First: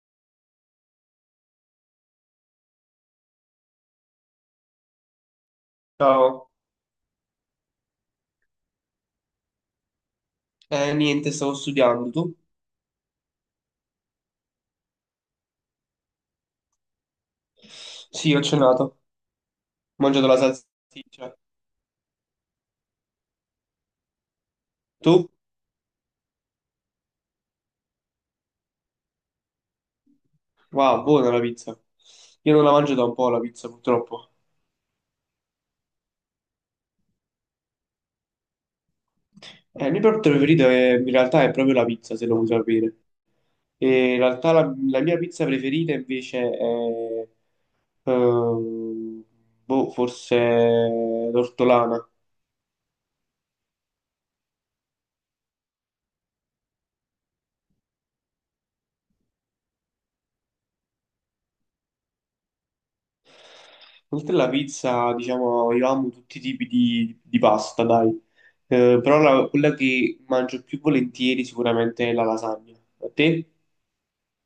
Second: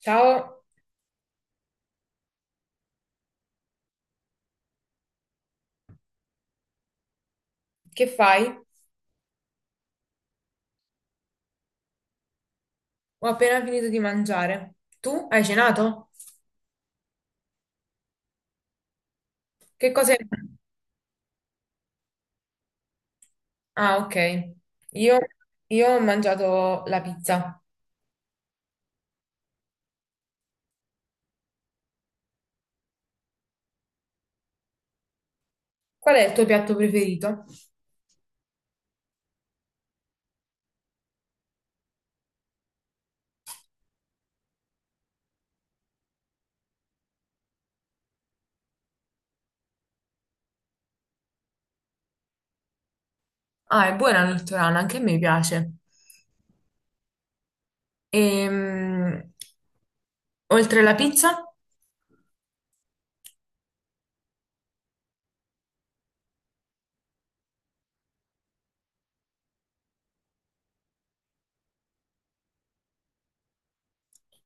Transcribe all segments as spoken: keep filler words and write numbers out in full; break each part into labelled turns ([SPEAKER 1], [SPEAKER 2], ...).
[SPEAKER 1] Ciao,
[SPEAKER 2] Ciao,
[SPEAKER 1] che fai?
[SPEAKER 2] eh, niente, stavo studiando, tu?
[SPEAKER 1] Ho appena finito di mangiare. Tu hai cenato?
[SPEAKER 2] Sì, ho cenato, ho
[SPEAKER 1] Che cosa hai...
[SPEAKER 2] mangiato la salsiccia.
[SPEAKER 1] Ah, ok. Io,
[SPEAKER 2] Tu?
[SPEAKER 1] io ho mangiato la pizza.
[SPEAKER 2] Wow, buona la pizza. Io non la mangio da un po' la pizza, purtroppo.
[SPEAKER 1] Qual è il tuo piatto preferito?
[SPEAKER 2] Eh, il mio piatto preferito è- in realtà è proprio la pizza, se lo vuoi sapere. E in realtà la, la mia pizza preferita invece è... ehm, boh, forse l'ortolana.
[SPEAKER 1] Ah, è buona la l'ortolana, anche a me piace. Ehm, oltre la pizza?
[SPEAKER 2] Oltre alla pizza, diciamo, io amo tutti i tipi di, di pasta, dai. Eh, però la- quella che mangio più volentieri sicuramente è la lasagna. A te?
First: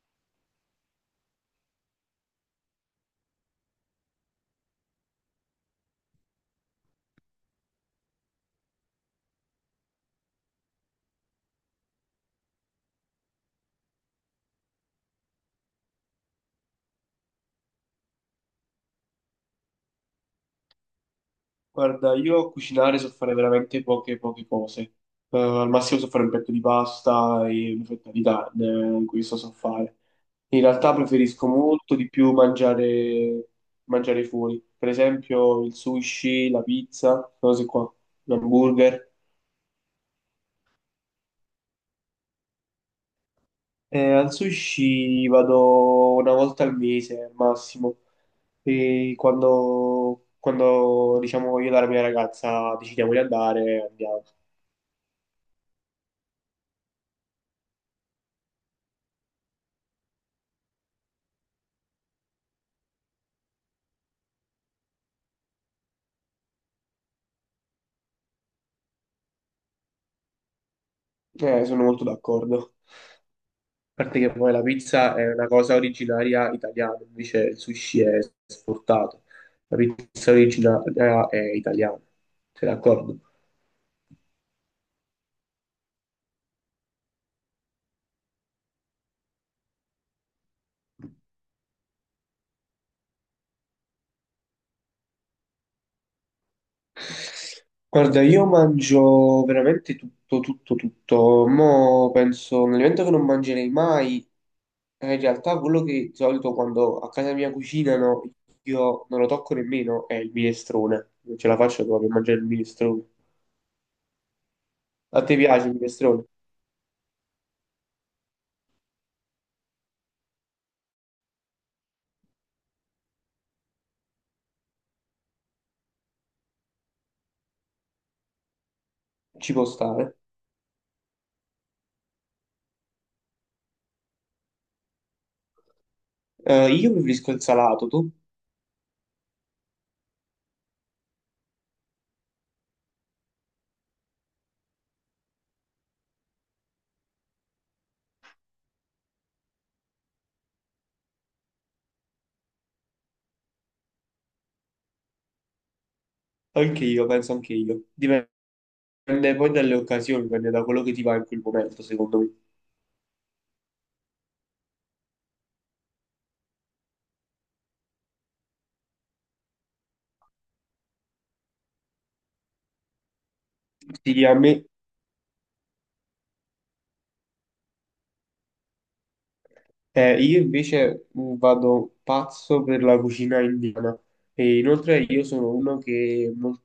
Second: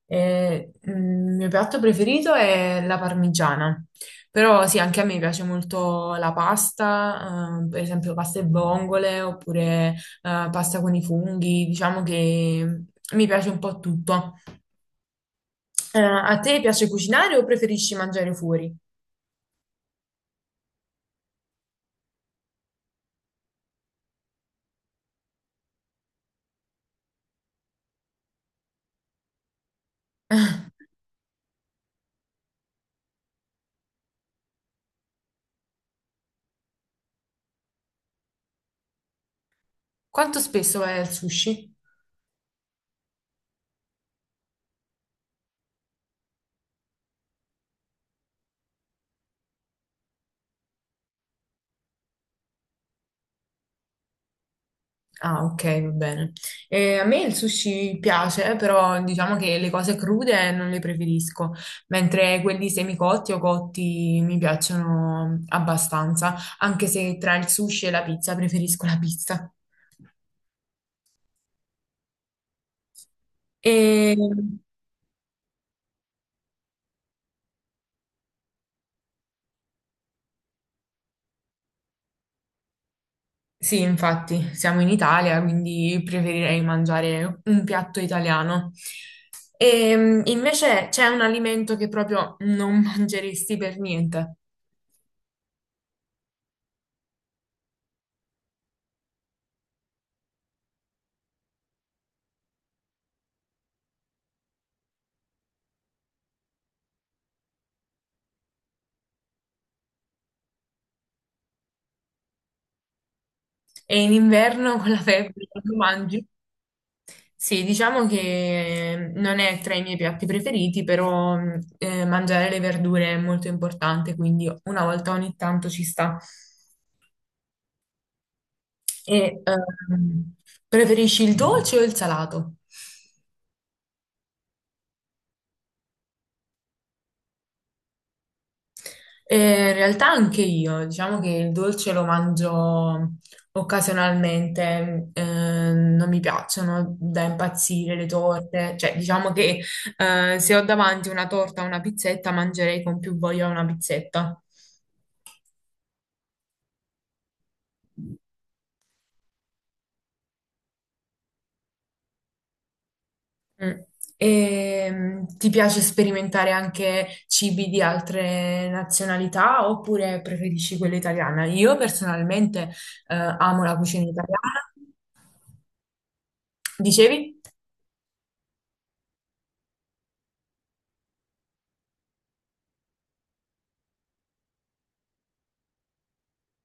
[SPEAKER 1] E, mm, il mio piatto preferito è la parmigiana, però sì, anche a me piace molto la pasta, eh, per esempio pasta e vongole oppure eh, pasta con i funghi, diciamo che mi piace un po' tutto. Eh, a te piace cucinare o preferisci mangiare fuori?
[SPEAKER 2] Guarda, io a cucinare so fare veramente poche, poche cose. Eh, al massimo so fare un petto di pasta e una fetta di carne, eh, questo so fare. In realtà preferisco molto di più mangiare, mangiare fuori. Per esempio il sushi, la pizza, cose qua, l'hamburger.
[SPEAKER 1] Quanto spesso vai al sushi?
[SPEAKER 2] Eh, al sushi vado una volta al mese al massimo, e quando, quando diciamo io e la mia ragazza decidiamo di andare, andiamo.
[SPEAKER 1] Ah, ok, va bene. Eh, a me il sushi piace, però diciamo che le cose crude non le preferisco, mentre quelli semicotti o cotti mi piacciono abbastanza, anche se tra il sushi e la pizza preferisco la pizza.
[SPEAKER 2] Eh, sono molto d'accordo. A
[SPEAKER 1] E
[SPEAKER 2] parte che poi la pizza è una cosa originaria italiana, invece il sushi è esportato. La pizza originaria è italiana, sei d'accordo?
[SPEAKER 1] sì, infatti, siamo in Italia, quindi preferirei mangiare un piatto italiano. E invece c'è un alimento che proprio non mangeresti per niente.
[SPEAKER 2] Guarda, io mangio veramente tutto, tutto, tutto. Mo' penso, un alimento che non mangerei mai, è in realtà quello che di solito quando a casa mia cucinano io non lo tocco nemmeno, è il minestrone. Non ce la faccio proprio a mangiare il minestrone.
[SPEAKER 1] E in inverno con la
[SPEAKER 2] A te
[SPEAKER 1] febbre
[SPEAKER 2] piace il
[SPEAKER 1] quando mangi?
[SPEAKER 2] minestrone?
[SPEAKER 1] Sì, diciamo che ehm, non è tra i miei piatti preferiti, però mh, eh, mangiare le verdure è molto importante, quindi una volta ogni tanto ci sta. E
[SPEAKER 2] Ci può stare.
[SPEAKER 1] ehm, Preferisci il dolce o il salato?
[SPEAKER 2] Eh, io preferisco il salato, tu?
[SPEAKER 1] Eh, in realtà anche io, diciamo che il dolce lo mangio occasionalmente, eh, non mi piacciono da impazzire le torte, cioè diciamo che eh, se ho davanti una torta o una pizzetta mangerei con più voglia una pizzetta.
[SPEAKER 2] Anche io, penso anche io. Dipende poi dalle occasioni, dipende da quello che ti va in quel momento, secondo me.
[SPEAKER 1] Mm. E, ti piace sperimentare anche cibi di altre nazionalità oppure preferisci quella italiana? Io personalmente eh, amo la cucina
[SPEAKER 2] Sì, a me
[SPEAKER 1] italiana. Dicevi?
[SPEAKER 2] eh, io invece mh, vado pazzo per la cucina indiana e inoltre io sono uno che molto,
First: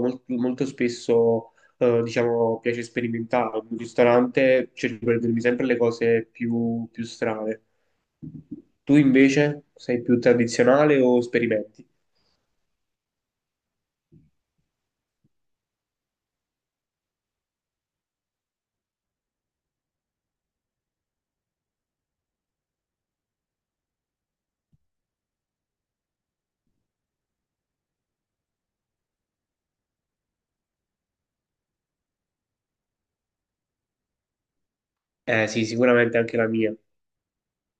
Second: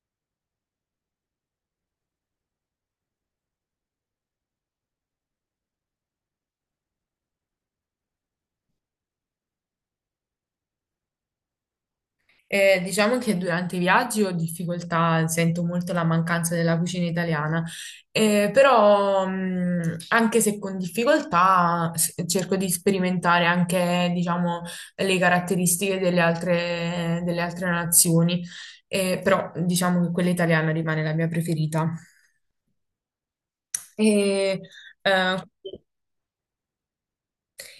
[SPEAKER 2] molto, molto spesso eh, diciamo, piace sperimentare. In un ristorante cerco di prendermi sempre le cose più, più strane. Tu invece sei più tradizionale o sperimenti?
[SPEAKER 1] Eh, diciamo che durante i viaggi ho difficoltà, sento molto la mancanza della cucina italiana. Eh, però mh, anche se con difficoltà s- cerco di sperimentare anche, diciamo, le caratteristiche delle altre, delle altre nazioni. Eh, però diciamo che quella italiana rimane la mia preferita. E, eh,
[SPEAKER 2] Eh sì, sicuramente anche la mia.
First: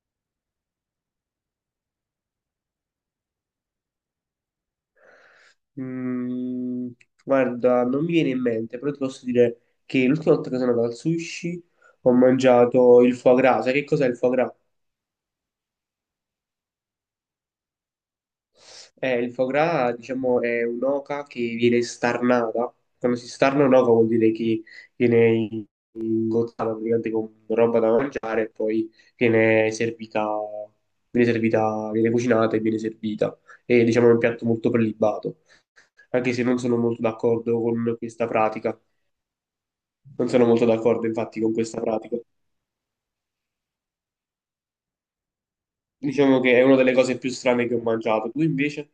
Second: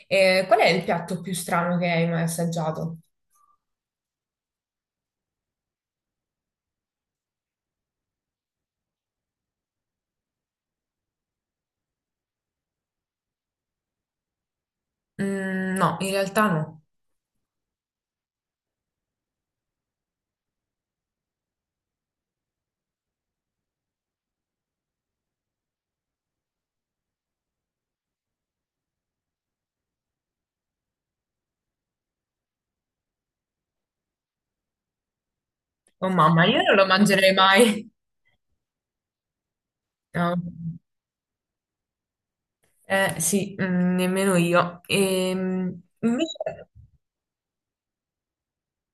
[SPEAKER 1] eh, Qual è il piatto più strano che hai mai assaggiato?
[SPEAKER 2] Mm, guarda, non mi viene in mente, però ti posso dire che l'ultima volta che sono andato al sushi ho mangiato il foie gras. Sai che cos'è il foie gras?
[SPEAKER 1] Mm, no, in realtà no.
[SPEAKER 2] Eh, il foie gras, diciamo, è un'oca che viene starnata. Quando si starna un'oca vuol dire che viene ingozzata praticamente con roba da mangiare e poi viene servita, viene servita, viene cucinata e viene servita. E diciamo è un piatto molto prelibato,
[SPEAKER 1] Oh
[SPEAKER 2] anche se
[SPEAKER 1] mamma,
[SPEAKER 2] non
[SPEAKER 1] io non
[SPEAKER 2] sono
[SPEAKER 1] lo
[SPEAKER 2] molto
[SPEAKER 1] mangerei
[SPEAKER 2] d'accordo
[SPEAKER 1] mai.
[SPEAKER 2] con questa pratica. Non
[SPEAKER 1] No.
[SPEAKER 2] sono molto d'accordo infatti con questa pratica.
[SPEAKER 1] Eh sì, mm, nemmeno io. Ehm,
[SPEAKER 2] Diciamo che è
[SPEAKER 1] invece,
[SPEAKER 2] una delle cose più strane che ho mangiato. Tu invece?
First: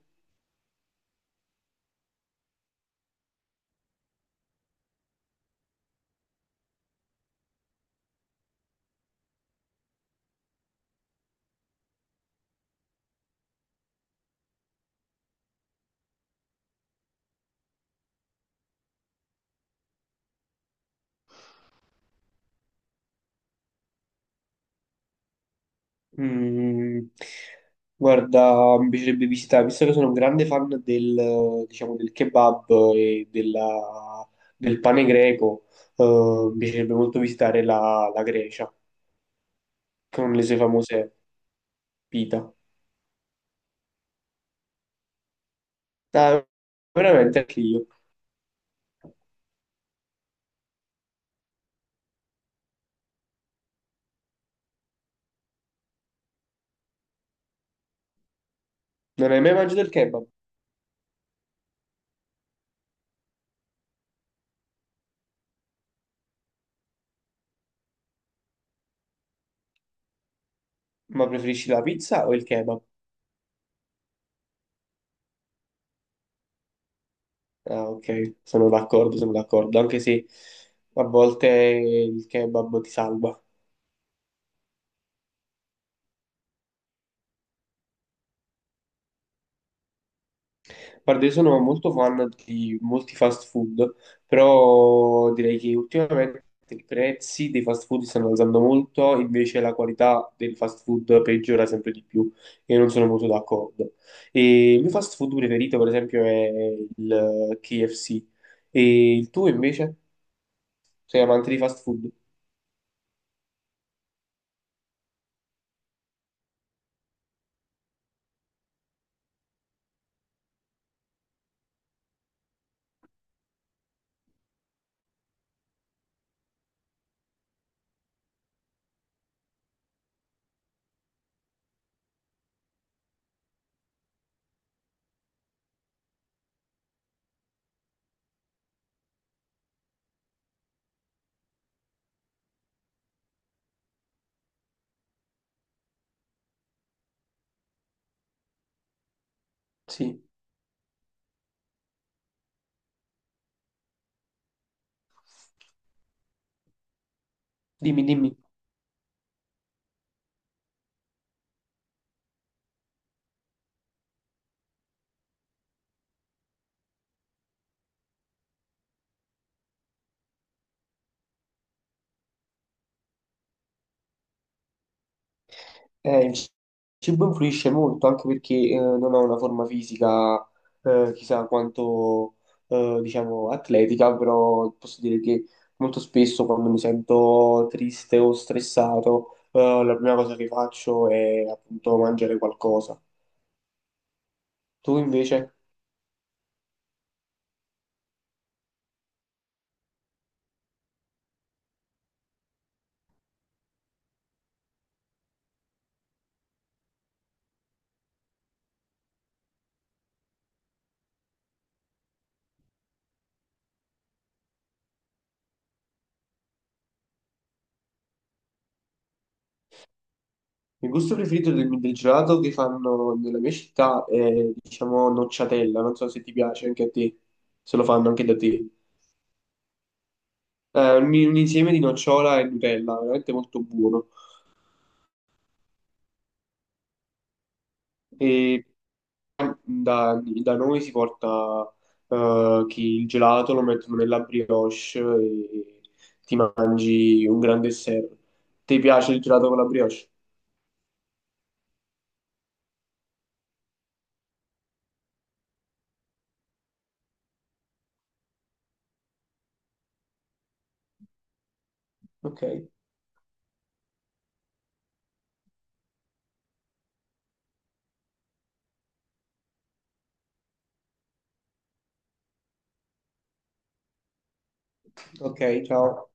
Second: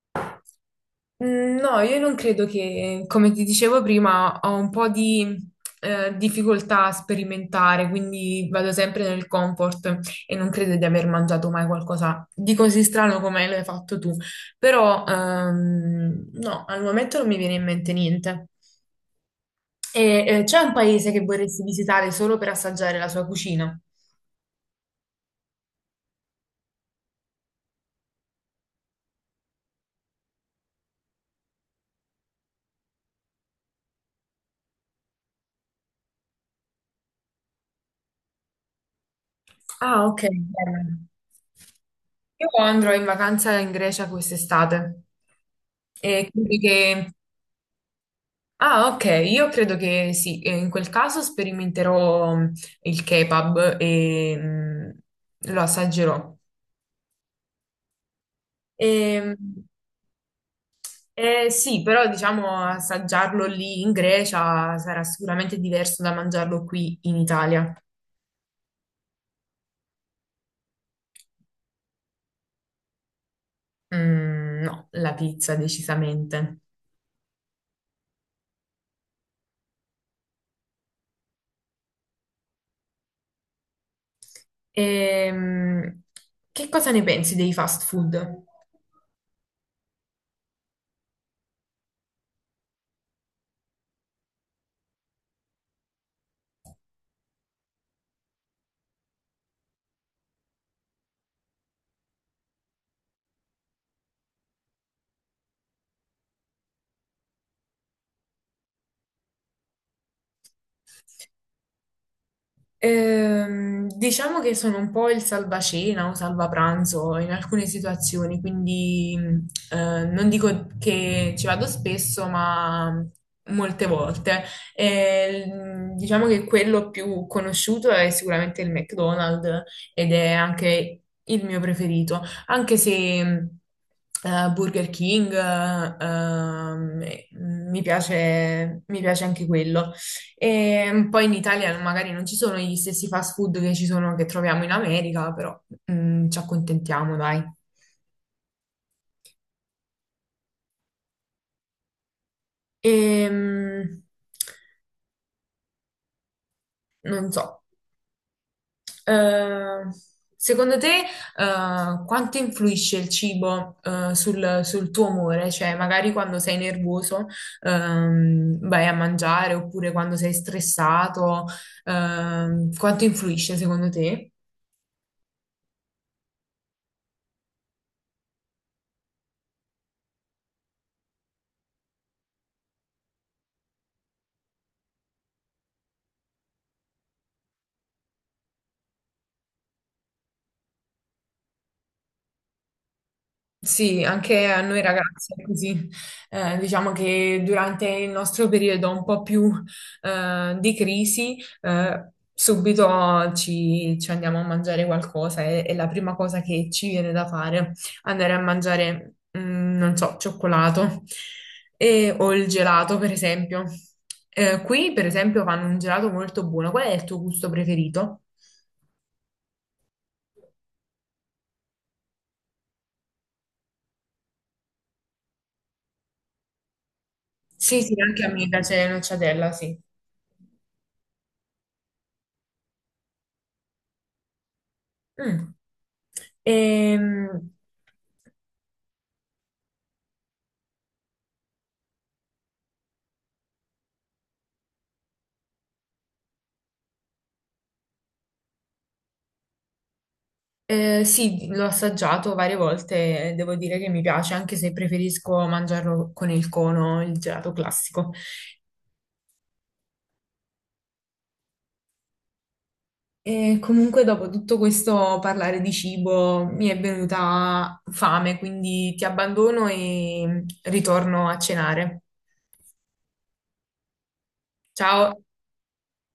[SPEAKER 1] mm, no, io non credo che, come ti dicevo prima, ho un po' di eh, difficoltà a sperimentare, quindi vado sempre nel comfort e non credo di aver mangiato mai qualcosa di così strano come l'hai fatto tu. Però, ehm, no, al momento non mi viene in mente niente. E, eh, c'è un paese che vorresti visitare solo per assaggiare la sua cucina?
[SPEAKER 2] Mm, guarda, mi piacerebbe visitare, visto che sono un grande fan del, diciamo, del kebab e della- del pane greco, eh, mi piacerebbe molto visitare la, la Grecia
[SPEAKER 1] Ah, ok,
[SPEAKER 2] con le sue
[SPEAKER 1] bello.
[SPEAKER 2] famose
[SPEAKER 1] Io
[SPEAKER 2] pita.
[SPEAKER 1] andrò in vacanza in Grecia quest'estate. E
[SPEAKER 2] Ah,
[SPEAKER 1] quindi che...
[SPEAKER 2] veramente anche io.
[SPEAKER 1] Ah, ok, io credo che sì, e in quel caso sperimenterò mm, il kebab e mm, lo assaggerò.
[SPEAKER 2] Non
[SPEAKER 1] E,
[SPEAKER 2] hai mai mangiato il kebab,
[SPEAKER 1] eh, sì, però diciamo assaggiarlo lì in Grecia sarà sicuramente diverso da mangiarlo qui in Italia.
[SPEAKER 2] ma preferisci la pizza o il kebab?
[SPEAKER 1] Mm, no, la pizza decisamente.
[SPEAKER 2] Ah, ok, sono d'accordo, sono d'accordo, anche se a volte il kebab ti salva.
[SPEAKER 1] Ehm, che cosa ne pensi dei fast food?
[SPEAKER 2] Guarda, io sono molto fan di molti fast food, però direi che ultimamente i prezzi dei fast food stanno alzando molto, invece la qualità del fast food peggiora sempre di più e non sono molto d'accordo. E il mio fast food preferito, per esempio, è il K F C. E il tuo invece? Sei amante di fast food?
[SPEAKER 1] Ehm, diciamo che sono un po' il salvacena o salvapranzo in alcune situazioni, quindi mh, eh, non dico che ci vado spesso, ma molte volte. E, mh, diciamo che quello più conosciuto è sicuramente il McDonald's ed è anche il mio preferito, anche se mh, eh, Burger King eh, ehm, mi piace, mi piace anche quello. E poi in Italia magari non ci sono gli stessi fast food che ci sono, che troviamo in America, però mm, ci accontentiamo, dai.
[SPEAKER 2] Sì,
[SPEAKER 1] Ehm, Non so.
[SPEAKER 2] dimmi, dimmi.
[SPEAKER 1] Eh, Secondo te, eh, quanto influisce il cibo, eh, sul, sul tuo umore? Cioè, magari quando sei nervoso, ehm, vai a mangiare, oppure quando sei stressato, ehm, quanto influisce secondo te?
[SPEAKER 2] Eh, il cibo influisce molto anche perché eh, non ho una forma fisica eh, chissà quanto eh, diciamo atletica, però posso dire che molto spesso quando mi sento triste o stressato, eh, la prima cosa che faccio è appunto mangiare qualcosa.
[SPEAKER 1] Sì, anche a noi
[SPEAKER 2] Tu
[SPEAKER 1] ragazzi è
[SPEAKER 2] invece?
[SPEAKER 1] così. Eh, diciamo che durante il nostro periodo un po' più eh, di crisi, eh, subito ci, ci andiamo a mangiare qualcosa e, e la prima cosa che ci viene da fare andare a mangiare, mm, non so, cioccolato e- o il gelato, per esempio. Eh, qui, per esempio, fanno un gelato molto buono. Qual è il tuo gusto preferito?
[SPEAKER 2] Il gusto preferito del, del gelato che fanno nella mia città è diciamo nocciatella, non so se ti piace anche a te, se
[SPEAKER 1] Sì,
[SPEAKER 2] lo
[SPEAKER 1] sì,
[SPEAKER 2] fanno
[SPEAKER 1] anche
[SPEAKER 2] anche
[SPEAKER 1] a
[SPEAKER 2] da
[SPEAKER 1] me
[SPEAKER 2] te.
[SPEAKER 1] piace la nocciadella, sì.
[SPEAKER 2] Eh, un un insieme di nocciola e Nutella, veramente molto buono.
[SPEAKER 1] Mm. Ehm,
[SPEAKER 2] E da, da noi si porta eh, chi il gelato lo mettono nella brioche e ti mangi un grande dessert. Ti piace il gelato con la brioche?
[SPEAKER 1] eh, sì, l'ho assaggiato varie volte e devo dire che mi piace, anche se preferisco mangiarlo con il cono, il gelato classico.
[SPEAKER 2] Ok,
[SPEAKER 1] E comunque, dopo tutto questo parlare di cibo, mi è venuta fame, quindi ti abbandono e ritorno a cenare. Ciao!
[SPEAKER 2] ok, ciao.